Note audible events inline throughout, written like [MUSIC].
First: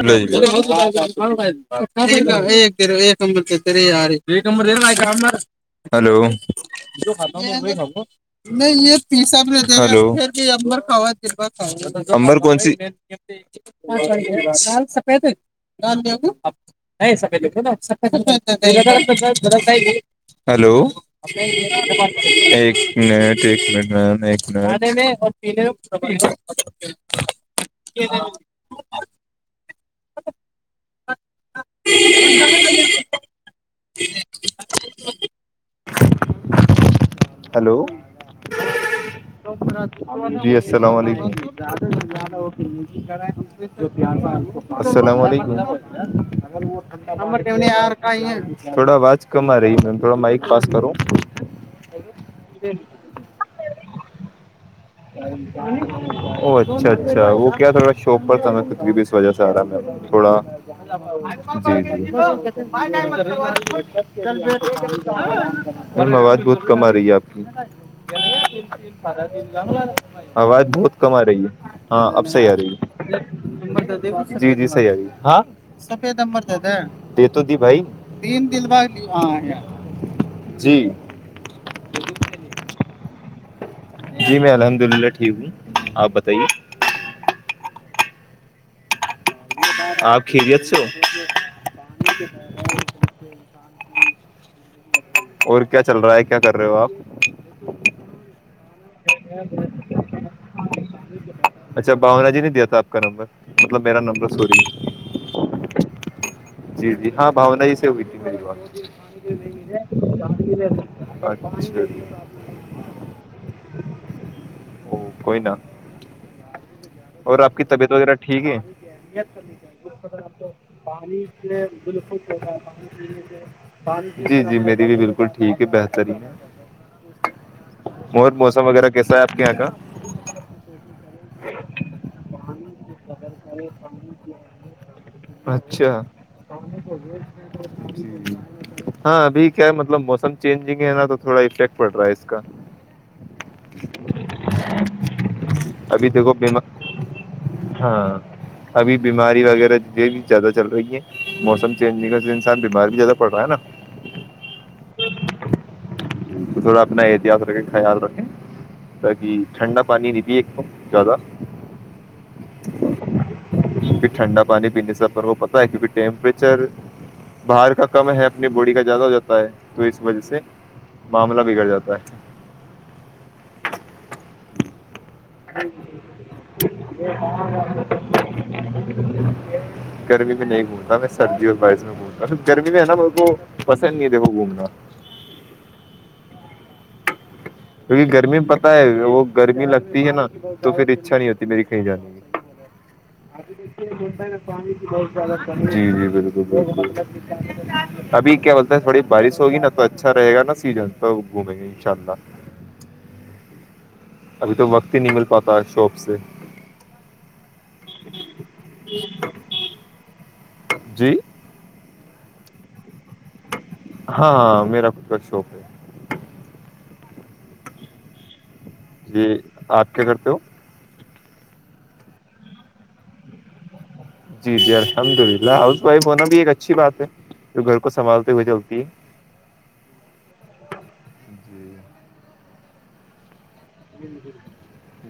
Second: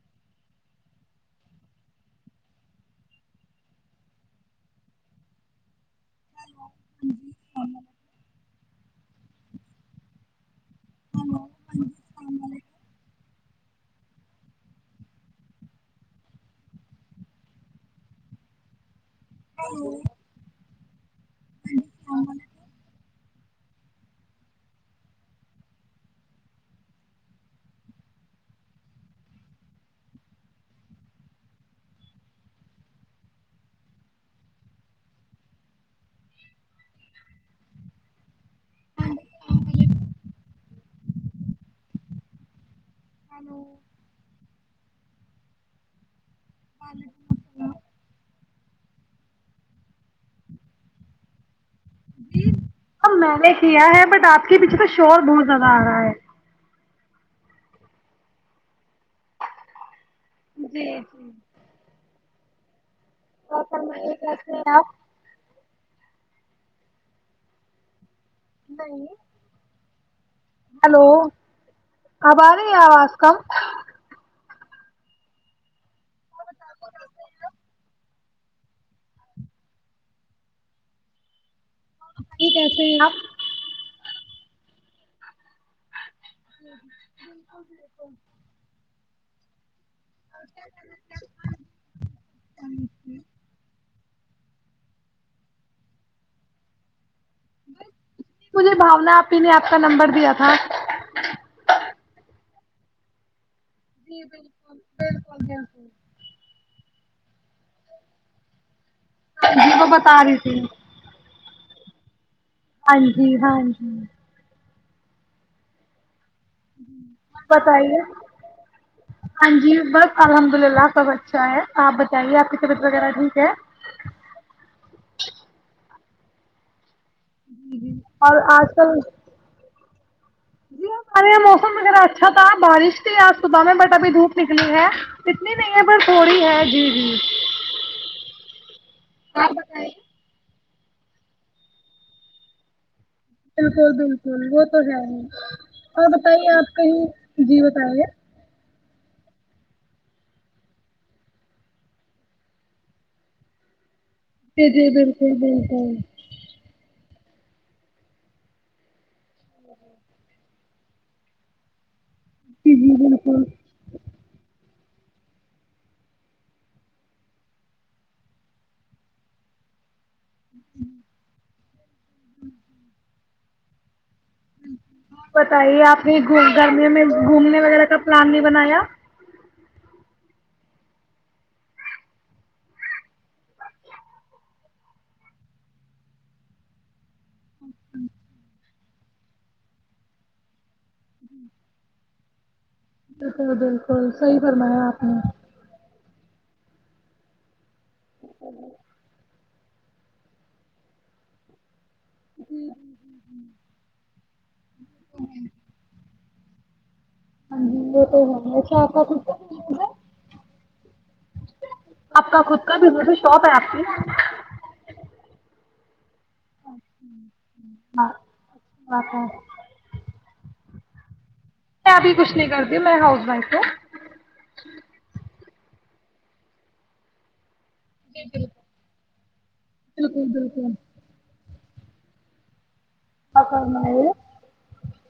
نہیں ج [UNINTELLIGIBLE] ہلو نہیں یہ یہ ساب رہتے پھر کے [UNINTELLIGIBLE] از کمبر کون سی [UNINTELLIGIBLE] [UNINTELLIGIBLE] [UNINTELLIGIBLE] ہ [UNINTELLIGIBLE] ہلو جی السلام علیکم [UNINTELLIGIBLE] السلام علیکم [UNINTELLIGIBLE] تھوڑا آوج کم رہی م تھڑا مائک پاس کروں جی اب میں نے کیا ہے بٹ آپ کے پیچھے تو شور بہت زیادہ آ رہا ہے او اچھا اچھا وہ کیا تھیرا شاپ پرریب اس وجہ سے سارا میں تھوڑا جی جی [UNINTELLIGIBLE] [UNINTELLIGIBLE] ان میں آواز بہت کم آ رہی ہے آپ کی آواز بہت ہلو کم آ رہی ہے ہاں اب صحیح آ رہی ہے جی جی صحیح آگی ہاں سفیدمبر بھائی د جی یہ کیسے ہی آپ جی میں الحمد للہ ٹھیک ہوں آپ بتائیے [INAUDIBLE] آپ خریت سے ہے اور کیا چل رہا ہے کیا کر رہے ہو آپ بانا آپی نے آپ کا نمبر دیا تھا [INAUDIBLE] اچھا باونا جی نہیں دیا تھا آپ کا نمبر مطلب میرا نمبر سوری [INAUDIBLE] جی جی ہاں بھانا ہی سے ہوئی تھی میری بات جی وہ بتا رہی تھی [INAUDIBLE] [INAUDIBLE] ہاں جی ہاں جی او کوئی نا اور آپ کی طبیعت بتائیے وغیرہ ٹھیک ہے ہاں جی بس الحمد للہ سب اچھا ہے آپ بتائیے آپ کی طبیعت وغیرہ ٹھیک ہے جی جی میری بھی بالکل ٹھیک ہے ترین جی جی اور آج کل آپ کے یہاں کا جی ہم ہمارے یہ موسم وغیرہ اچھا تھا پانی کی بارش قدر آج صبح کرے میں بٹ پانی ابھی کی دھوپ نکلی ہے اہمیت اتنی نہیں ہے اچھا پر تھوڑی ہے جی جی ہاں ابھی کیا ہے مطلب موسم چ گ ہے نا تو تھوڑا افیکٹ پڑ رہا ہے اس کا بالکل بالکل وہ تو ہے ہی ابھی اور دیکھو بتائیے بیما آپ کہیں جی بتائیے ہاں ابھی بیماری وغیرہ یہ بھی زیادہ چل رہی ہے موسم چینج نہیں کر انسان بیمار بھی زیادہ پڑ رہا ہے نا جی جی بالکل بالکل تو تھوڑا اپنا احتیاط رکھیں خیال رکھیں تاکہ ٹھنڈا پانی نہیں بھی ایک توم زیادہ جی جی بالکل پھر ٹھنڈا پانی پینے سے سر وہ پتا ہے کیونکہ ٹیمپریچر باہر کا کم ہے اپنی باڈی کا زیادہ ہو جاتا ہے تو اس وجہ سے معاملہ بگڑ جاتا ہے ج بتائیے آپ نے گرمیوں میں گھومنے وغیرہ کا پلان نہیں بنایا گرمی میں نہیں گھومتا میں سردی اور بارش میں گھومتا گرمی میں ہے نا میرے کو پسند نہیں د وہ گھومنا کیونکہ گرمی پت ہے وہ گرمی لگتی ہے نا تو پھر اچھا نہیں ہوتی میری کہیں جانے کی بالکل ابھی د بالکل ہوتا ہے نا صحیح پانی فرمایا آپ بہت نے ہاں زیادہانی جی جی بالک د ابھی کیا بولتا ہے تھوڑی بارش ہوگی نا تو اچھاے گا نا سیزن تو گھومیں گے انشاء اللہ جی ابھی تو بہت نہیں مل پاتا ہے شاپ سے ہاں جی وہ تو ہوف جی آپ کا خود کا بھی ب ہاں ہاں میرا کچھ بت شوق ہے ہ جی آپ کیا کرتے ہو میں ابھی کچھ نہیں کرتی ہ میں ہاؤس وائف ہوں جی جی ہر شمد ال ہاؤس وائف ہونا بھی ایک اچھی بات ہے جو گھر کو سنبھالتے ہوئے چلتی ہے بالکل بالکل جی آپ فرمائیے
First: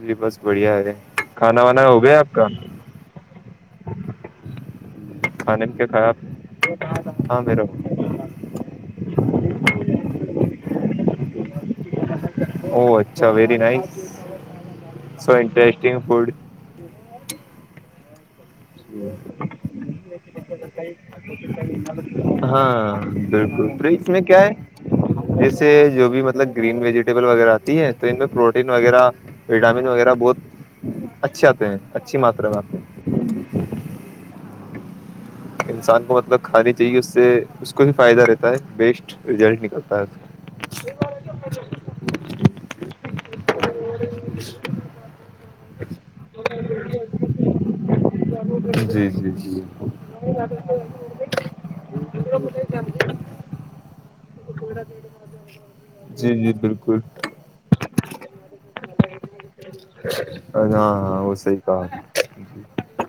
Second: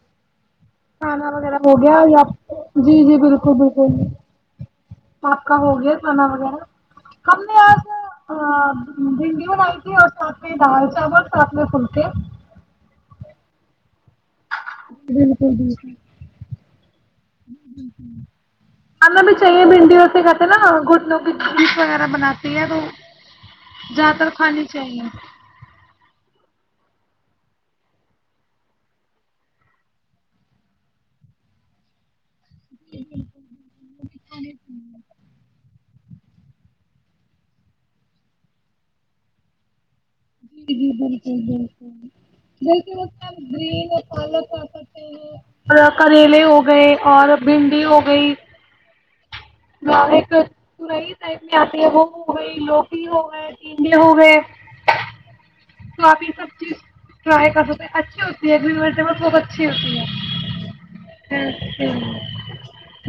جی بس بڑھیا ہے کھانا وغیرہ ہو وانا گیا یا آپ کا جی جی بالکل بالکل آپ کا کھانے ہو میں کیا گیا کھایا آپ کھانا وغیرہ ہمپ ہاں نے میرا آس بھنڈی بنائی تھی اور ساتھ میں چال چ ب ساتنے فلتے او اچھا ویری نائس سو بالکل بالکل انٹرسٹگ فوڈ [UNINTELLIGIBLE] ہی ہیں نا گھٹنوں کی جوس وغیرہ بناتی ہے تو ہاں بالکل تو اس زیادہ میں تر کیا ہے کھانی چاہیے جیسے جو بھی مطلب گرین ویجیٹیبل وغیرہ آتی ہے تو ان میں پروٹین وغیرہ وٹامن وغیرہ بہت اچھے آتے ہیں اچھی ماترا میں آپ [UNINTELLIGIBLE] انسان کو مطلب کھانانی چاہیے اس سے اس کو بھی فائدہ رہتا ہے بیسٹ ریزلٹ نکلتا ہے جی جی بالکل بالکل دیک اس گرین پالک کیا کرتے ہیں اور کریلے ہو گئے اور بھنڈی ہو گئی جی جی جی ایک پئی ٹائپ میں آتی ہے وہ ہو گئی لوکھی ہو گئے ٹنڈے ہو گئے تو آپ یہ جی جی سب چیز بالکل ٹرائی کر سکتے ہیں اچھے ہو اگ متے بت بہت اچھی ہوتی ہے ہاں ہاں وہ صحی کہا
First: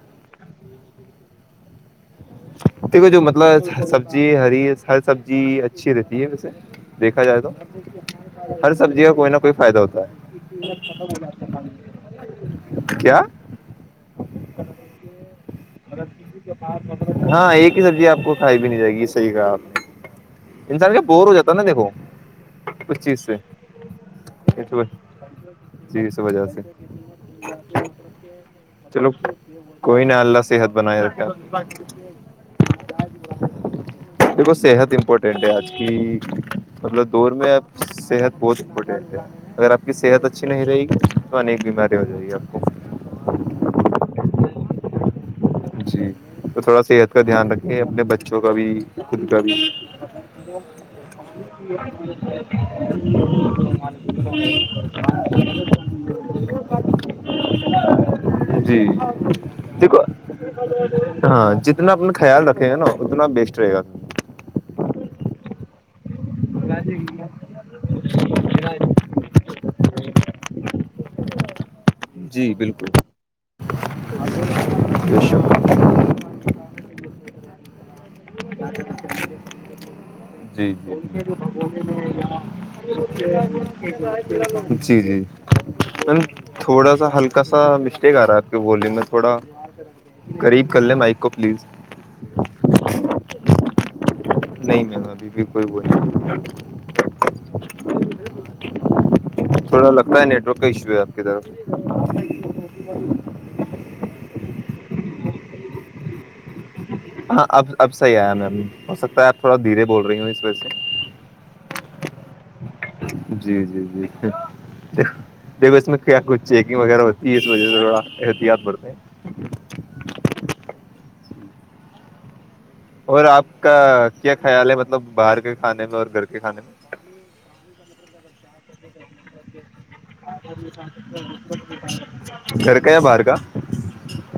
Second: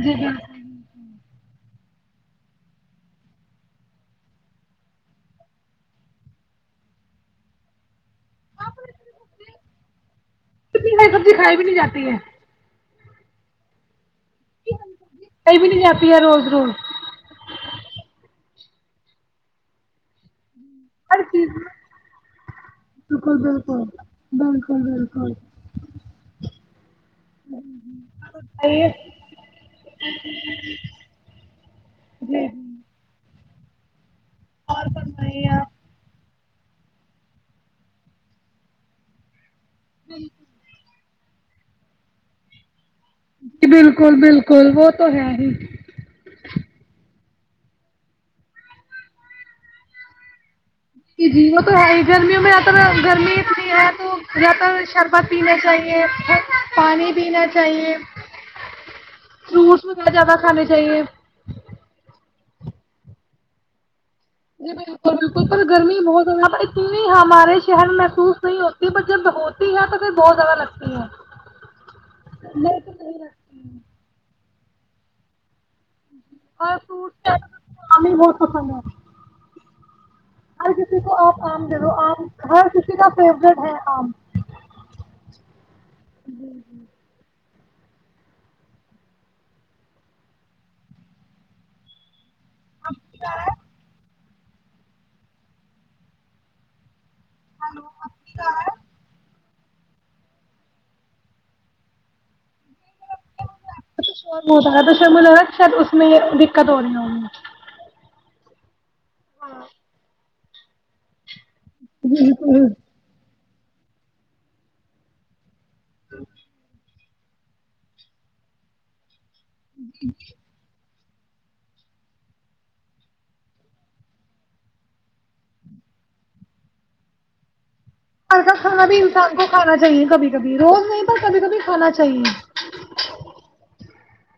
جی بالکل دیکھو جو مطلب سبزی ہری ہر سبزی اچھی رہتی ہے ویسے دیکھا جائے تو ہر سبزی کا کوئی نہ کوئی فائدہ ہوتا اتنی ہری سبزی کھائی بھی نہیں جاتی ہے ہے کیا [UNINTELLIGIBLE] جاتی ہے روز روز ہاں ایک ہی سبزی آپ کو آئی بھی نہیں جائے گی یہ صحیح کہ آپ انسان کا ہر بور ہو چیز جاتا نا میں دیکھو اس چیز بالکل بالکل بالکل بالکل سےز وجہ سے چلو کوئی ن اللہ سے صحت بنائے رکھ جی جی دھو صحت امپورٹینٹ ہے آج کی مطلب دور میں اب صحت بہت امپورٹینٹ ہے اگر آپ کی صحت اچھی نہیں رہے گی تویک بیماری ہو ج رہی ہے بالکل بالکل وہ تو ہے ہی جی تو تھوڑا صحت کا دھیان رکھے اپنے بچوں کا بھی خود کا بھی جی جی وہ تو ہے ہی گرمیوں میں زیادہ تر گرمی اتنی ہے تو زیادہ تر شربت پینا چاہیے پانی پینا چاہیے جی فروٹس دیکھو وغیرہ زیادہ کھانے چاہیے ہاں جتنا اپنا خیال رکھے گا نا اتنا بیسٹ رہے گا جی بالکل بالکل پر گرمی بہت وہاں پر اتنی ہمارے شہر میں محسوس نہیں ہوتی پر جب ہوتی ہے توھر بہت زیادہ لگتی ہے [UNINTELLIGIBLE] [UNINTELLIGIBLE] وشو اور ف [UNINTELLIGIBLE] ج جی ج دے دو آم ہر کسی کا فیوریٹ ہے آم مجھے جی جی میم تھوڑا سا ہلکا کیسا مسٹیک آ رہا ہے آپ کے بولے میں تھوڑا قریب کر لیں مائک کو پلیز ا نہیں م ابھی پ کوئی بول ہلو کوال ہے تھوڑا لگتا ہے نیٹ ورک کا ایشو ہے آپ کے طرف ہوتاا م ر میں دقت ہو رہی ہوں ہاں اب اب صحی آیا می ہو سکتا ہےپ تھوا دھیرے بول رہی ہوں اس وج سے جی جی جی جی دس میں کیا کچ چیکنگ وغیرہ ہو اس وجہ سے تھوڑا احتیاط برتے ہیں ج اور آپ کا کیا خیال ہے مطلب باہر کے کھانے میں اور گھر کے کھانے میں ہاںر شام کو کھانا چاہیے کبھی کبھی روز نہیں پر کبھی کبھی کھانا چاہیے گھر کا یا باہر کا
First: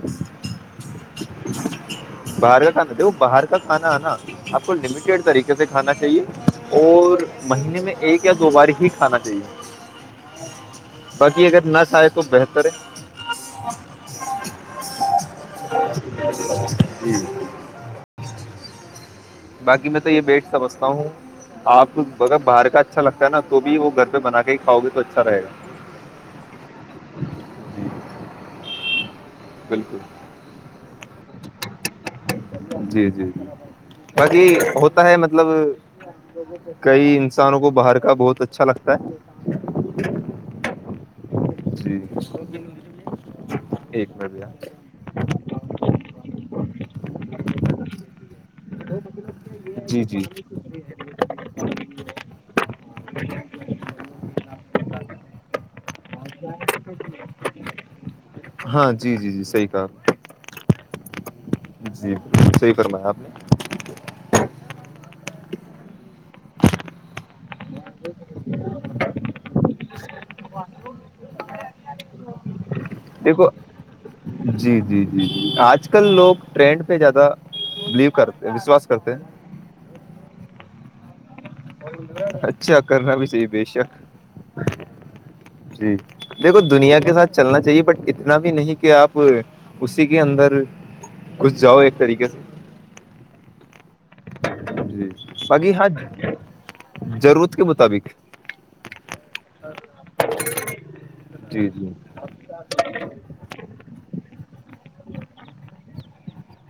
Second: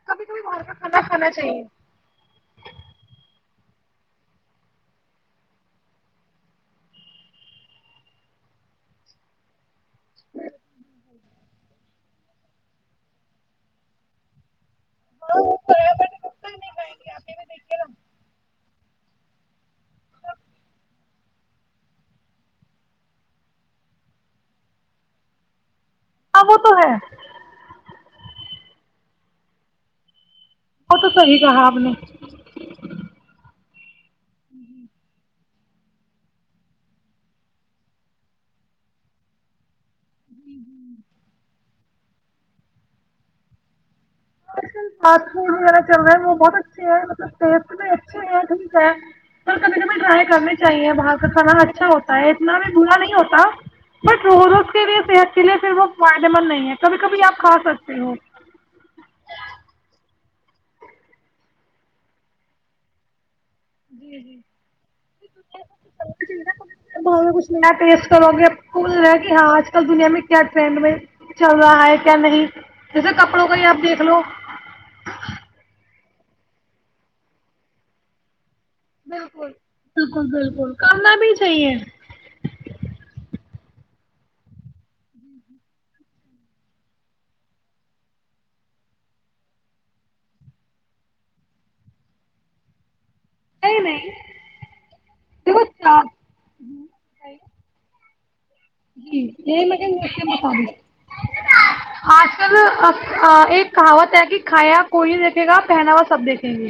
کبھی کبھی بر کا کھانا کھانا چاہیے باہر کا کھانا دیکھو باہر کا کھانا ہے نا آپ کو لمیٹیڈ طریقے سے کھانا چاہیے اور مہینے میں ایک یا دو بار ہی کھانا چاہیے باقی اگر نہ چاہے تو بہتر ہے جی باقی میں تو یہ بیٹ سمجھتا ہوں آپ اگر باہر کا اچھا لگتا ہے نا تو بھی وہ گھر پہ بنا کے ہی کھاؤ گے تو اچھا رہے گا ہاں وہ تو ہے جی بالکل وہ تو صحیح کہا آپ نے جی جی جی باقی ہوتا ہے مطلب کئی انسانوں کو باہر کا بہت اچھا لگتا ہے جی م اس وغیرہ چل رہے ہیں وہ بہت اچھے ہیں مطلب ٹیسٹ بھی اچھے ہے ٹھیک ہے پر کبھی کبھی جی جی ٹرائی کرنی چاہیے وہاں کا کھانا اچھا ہوتا ہے اتنا بھی برا نہیں ہوتا بٹ روز روز کے لیے صحت کے لیے پھر وہ اویلیبل نہیں ہے کبھی کبھی آپ کھا سکتے ہو ہاں جی جی جی صحیح کہ جی بالکل صحیح فرمایا آپ نے جی جی بھی کچ نہیں پ سروگ بول رہا ہے کہ ہاں آج کل دنیا میں کیا ٹرینڈ میں چل رہا ہے کیا نہیں جیسے دیکھو کپڑوں کا ہی آپ دیکھ لو جی جی جی آج آج کل لوگ ٹرینڈ پہ زیادہ بلیو کرتے وشواس کرتے ہیں بالکل بالکل بالکل کرنا بھی چاہیے اچھا کرنا بھی صحیح بے شک جی دیکھو دنیا کے ساتھ چلنا چاہیے بٹ اتنا بھی نہیں کہ آپ اسی کے اندر کھ جاؤ ایک طریقے سے [INAUDIBLE] دیکھو اگی ہاں چار ضرورت کے مطابق [UNINTELLIGIBLE] جی یہ مجے بتا جی جی آج کل ایک کہاوت ہے کہ کھایا کوئی نہیں دیکھے گا پہناوا سب دیکھیں گی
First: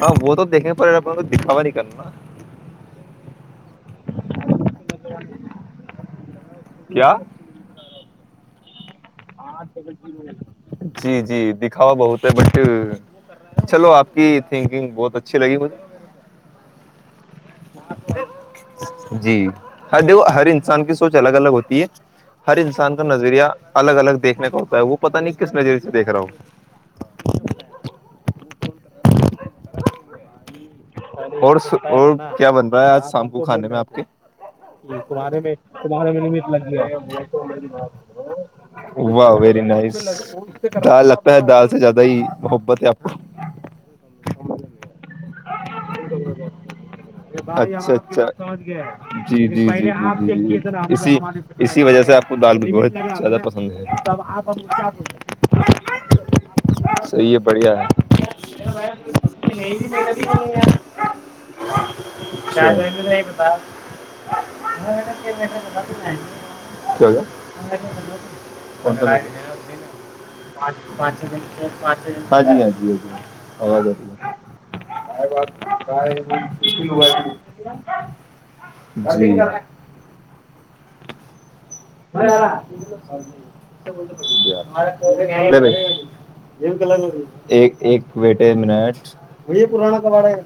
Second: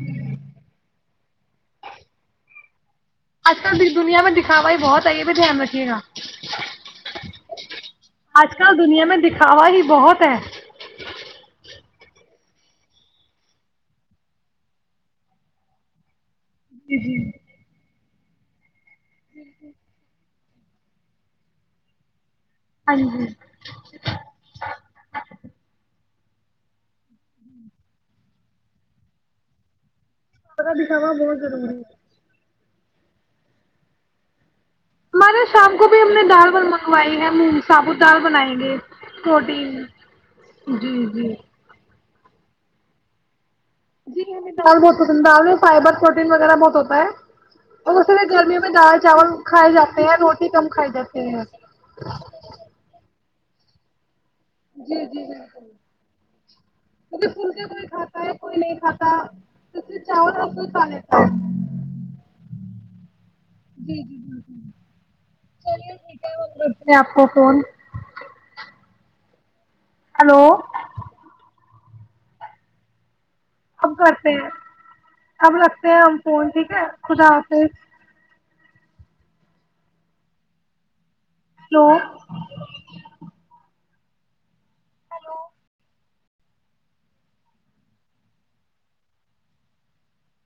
ہاں وہ تو دیکھنے پڑےا اپ کو دکھاوا نہیں کرنا نا اچھل دنیا میں دکھا بائی بہت آئی یہ بھی دھیان رکھیے گا کیا آج کل دنیا میں دکھاوا ہی بہت ہے ا بہت ہے بٹ چلو آپ کی تھنکنگ بہت اچھی لگی مجھے جیی [INAUDIBLE] جی ہ د ہرین انسان کی سوچ الگ الگ ہوتی ہے ہر ہاں انسان کا جی نظریہ الگ الگیکھنے کا ہوتا ہے وہ پتا نہیں کس نظریے سے دیکھ رہا ہوں ہ [UNINTELLIGIBLE] سوا بہت اور ضروری ہے اور کیا بن رہا ہے آج شام کو کھانے میں آپ کے [UNINTELLIGIBLE] ہمارے شام کو بھی ہم نے دال منگوائی ہے مونگ ثابوت دال بنائیں گے پروٹین جی جی [UNINTELLIGIBLE] کو [UNINTELLIGIBLE] بہت ہوتا ہے اچھا اور اس لیے اچھا گرمیوں میں دال چاول جی جی کھائے جاتے ہیں روٹی کم کھائی اسی جاتے ہیں اسی وجہ سے آپ کو دال بج زدا پسند ہے جی جی صحیح ہے بالکل کیکہ پل سے بڑھیا کوئی کھاتا ہے کوئی نہیں کھاتا سے چاول اور [UNINTELLIGIBLE] [UNINTELLIGIBLE] کھ پ میں آپ کو فون ہلو پارٹی دن کے [UNINTELLIGIBLE] ہاں جی ہاں جی ہ اب جی کرتے ہیں [UNINTELLIGIBLE] اب رکھتے ہیں ہم فون ٹھیک ہے خدا حافظ [UNINTELLIGIBLE] ہلو [UNINTELLIGIBLE] [UNINTELLIGIBLE] [UNINTELLIGIBLE] یہلر ایک ایک ویٹے منٹ م یہ پرانا کباڑا ہے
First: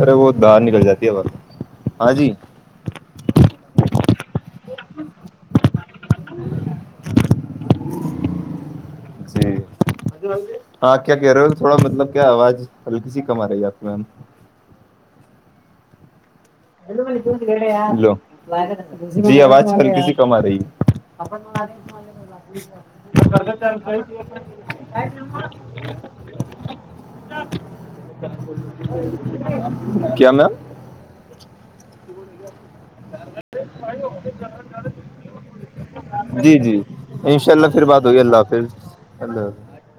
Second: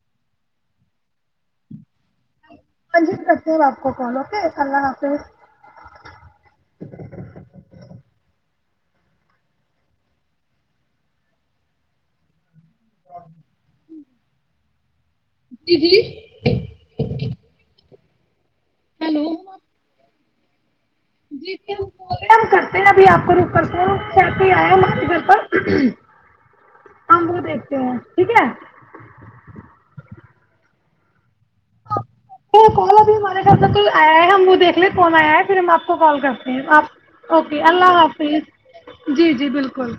ارے وہ دار نکل جاتی ہے بق ہاں جی ہاں جی رکھتے ہو آپ کون اوکے اللہ حافظ جی ہاں کیا کہہ رہے ہو تھوڑا مطلب کیا آواز الل کسی کم آ رہی ہے آپ میں ہم [UNINTELLIGIBLE] [UNINTELLIGIBLE] جی آواز کر کسی جی جی ہم بولے ہم کرتے ہیں ابھی آپ کو روک کرتے ہیں سیٹ ہی آیا ہمارے گھر پر ہم وہ دیکھتے ہیں ٹھیک ہے [UNINTELLIGIBLE] [UNINTELLIGIBLE] کال ابھی ہمارے خھر سے ک آیا ہے ہم وہ دیکھ لے کون آیا ہے پھر ہم آپ کو کال کرتے جی ہیں جی آپ انشاء اوکے پھر اللہ بات ہوگی حافظ جی اللہ جی حافظ بالکل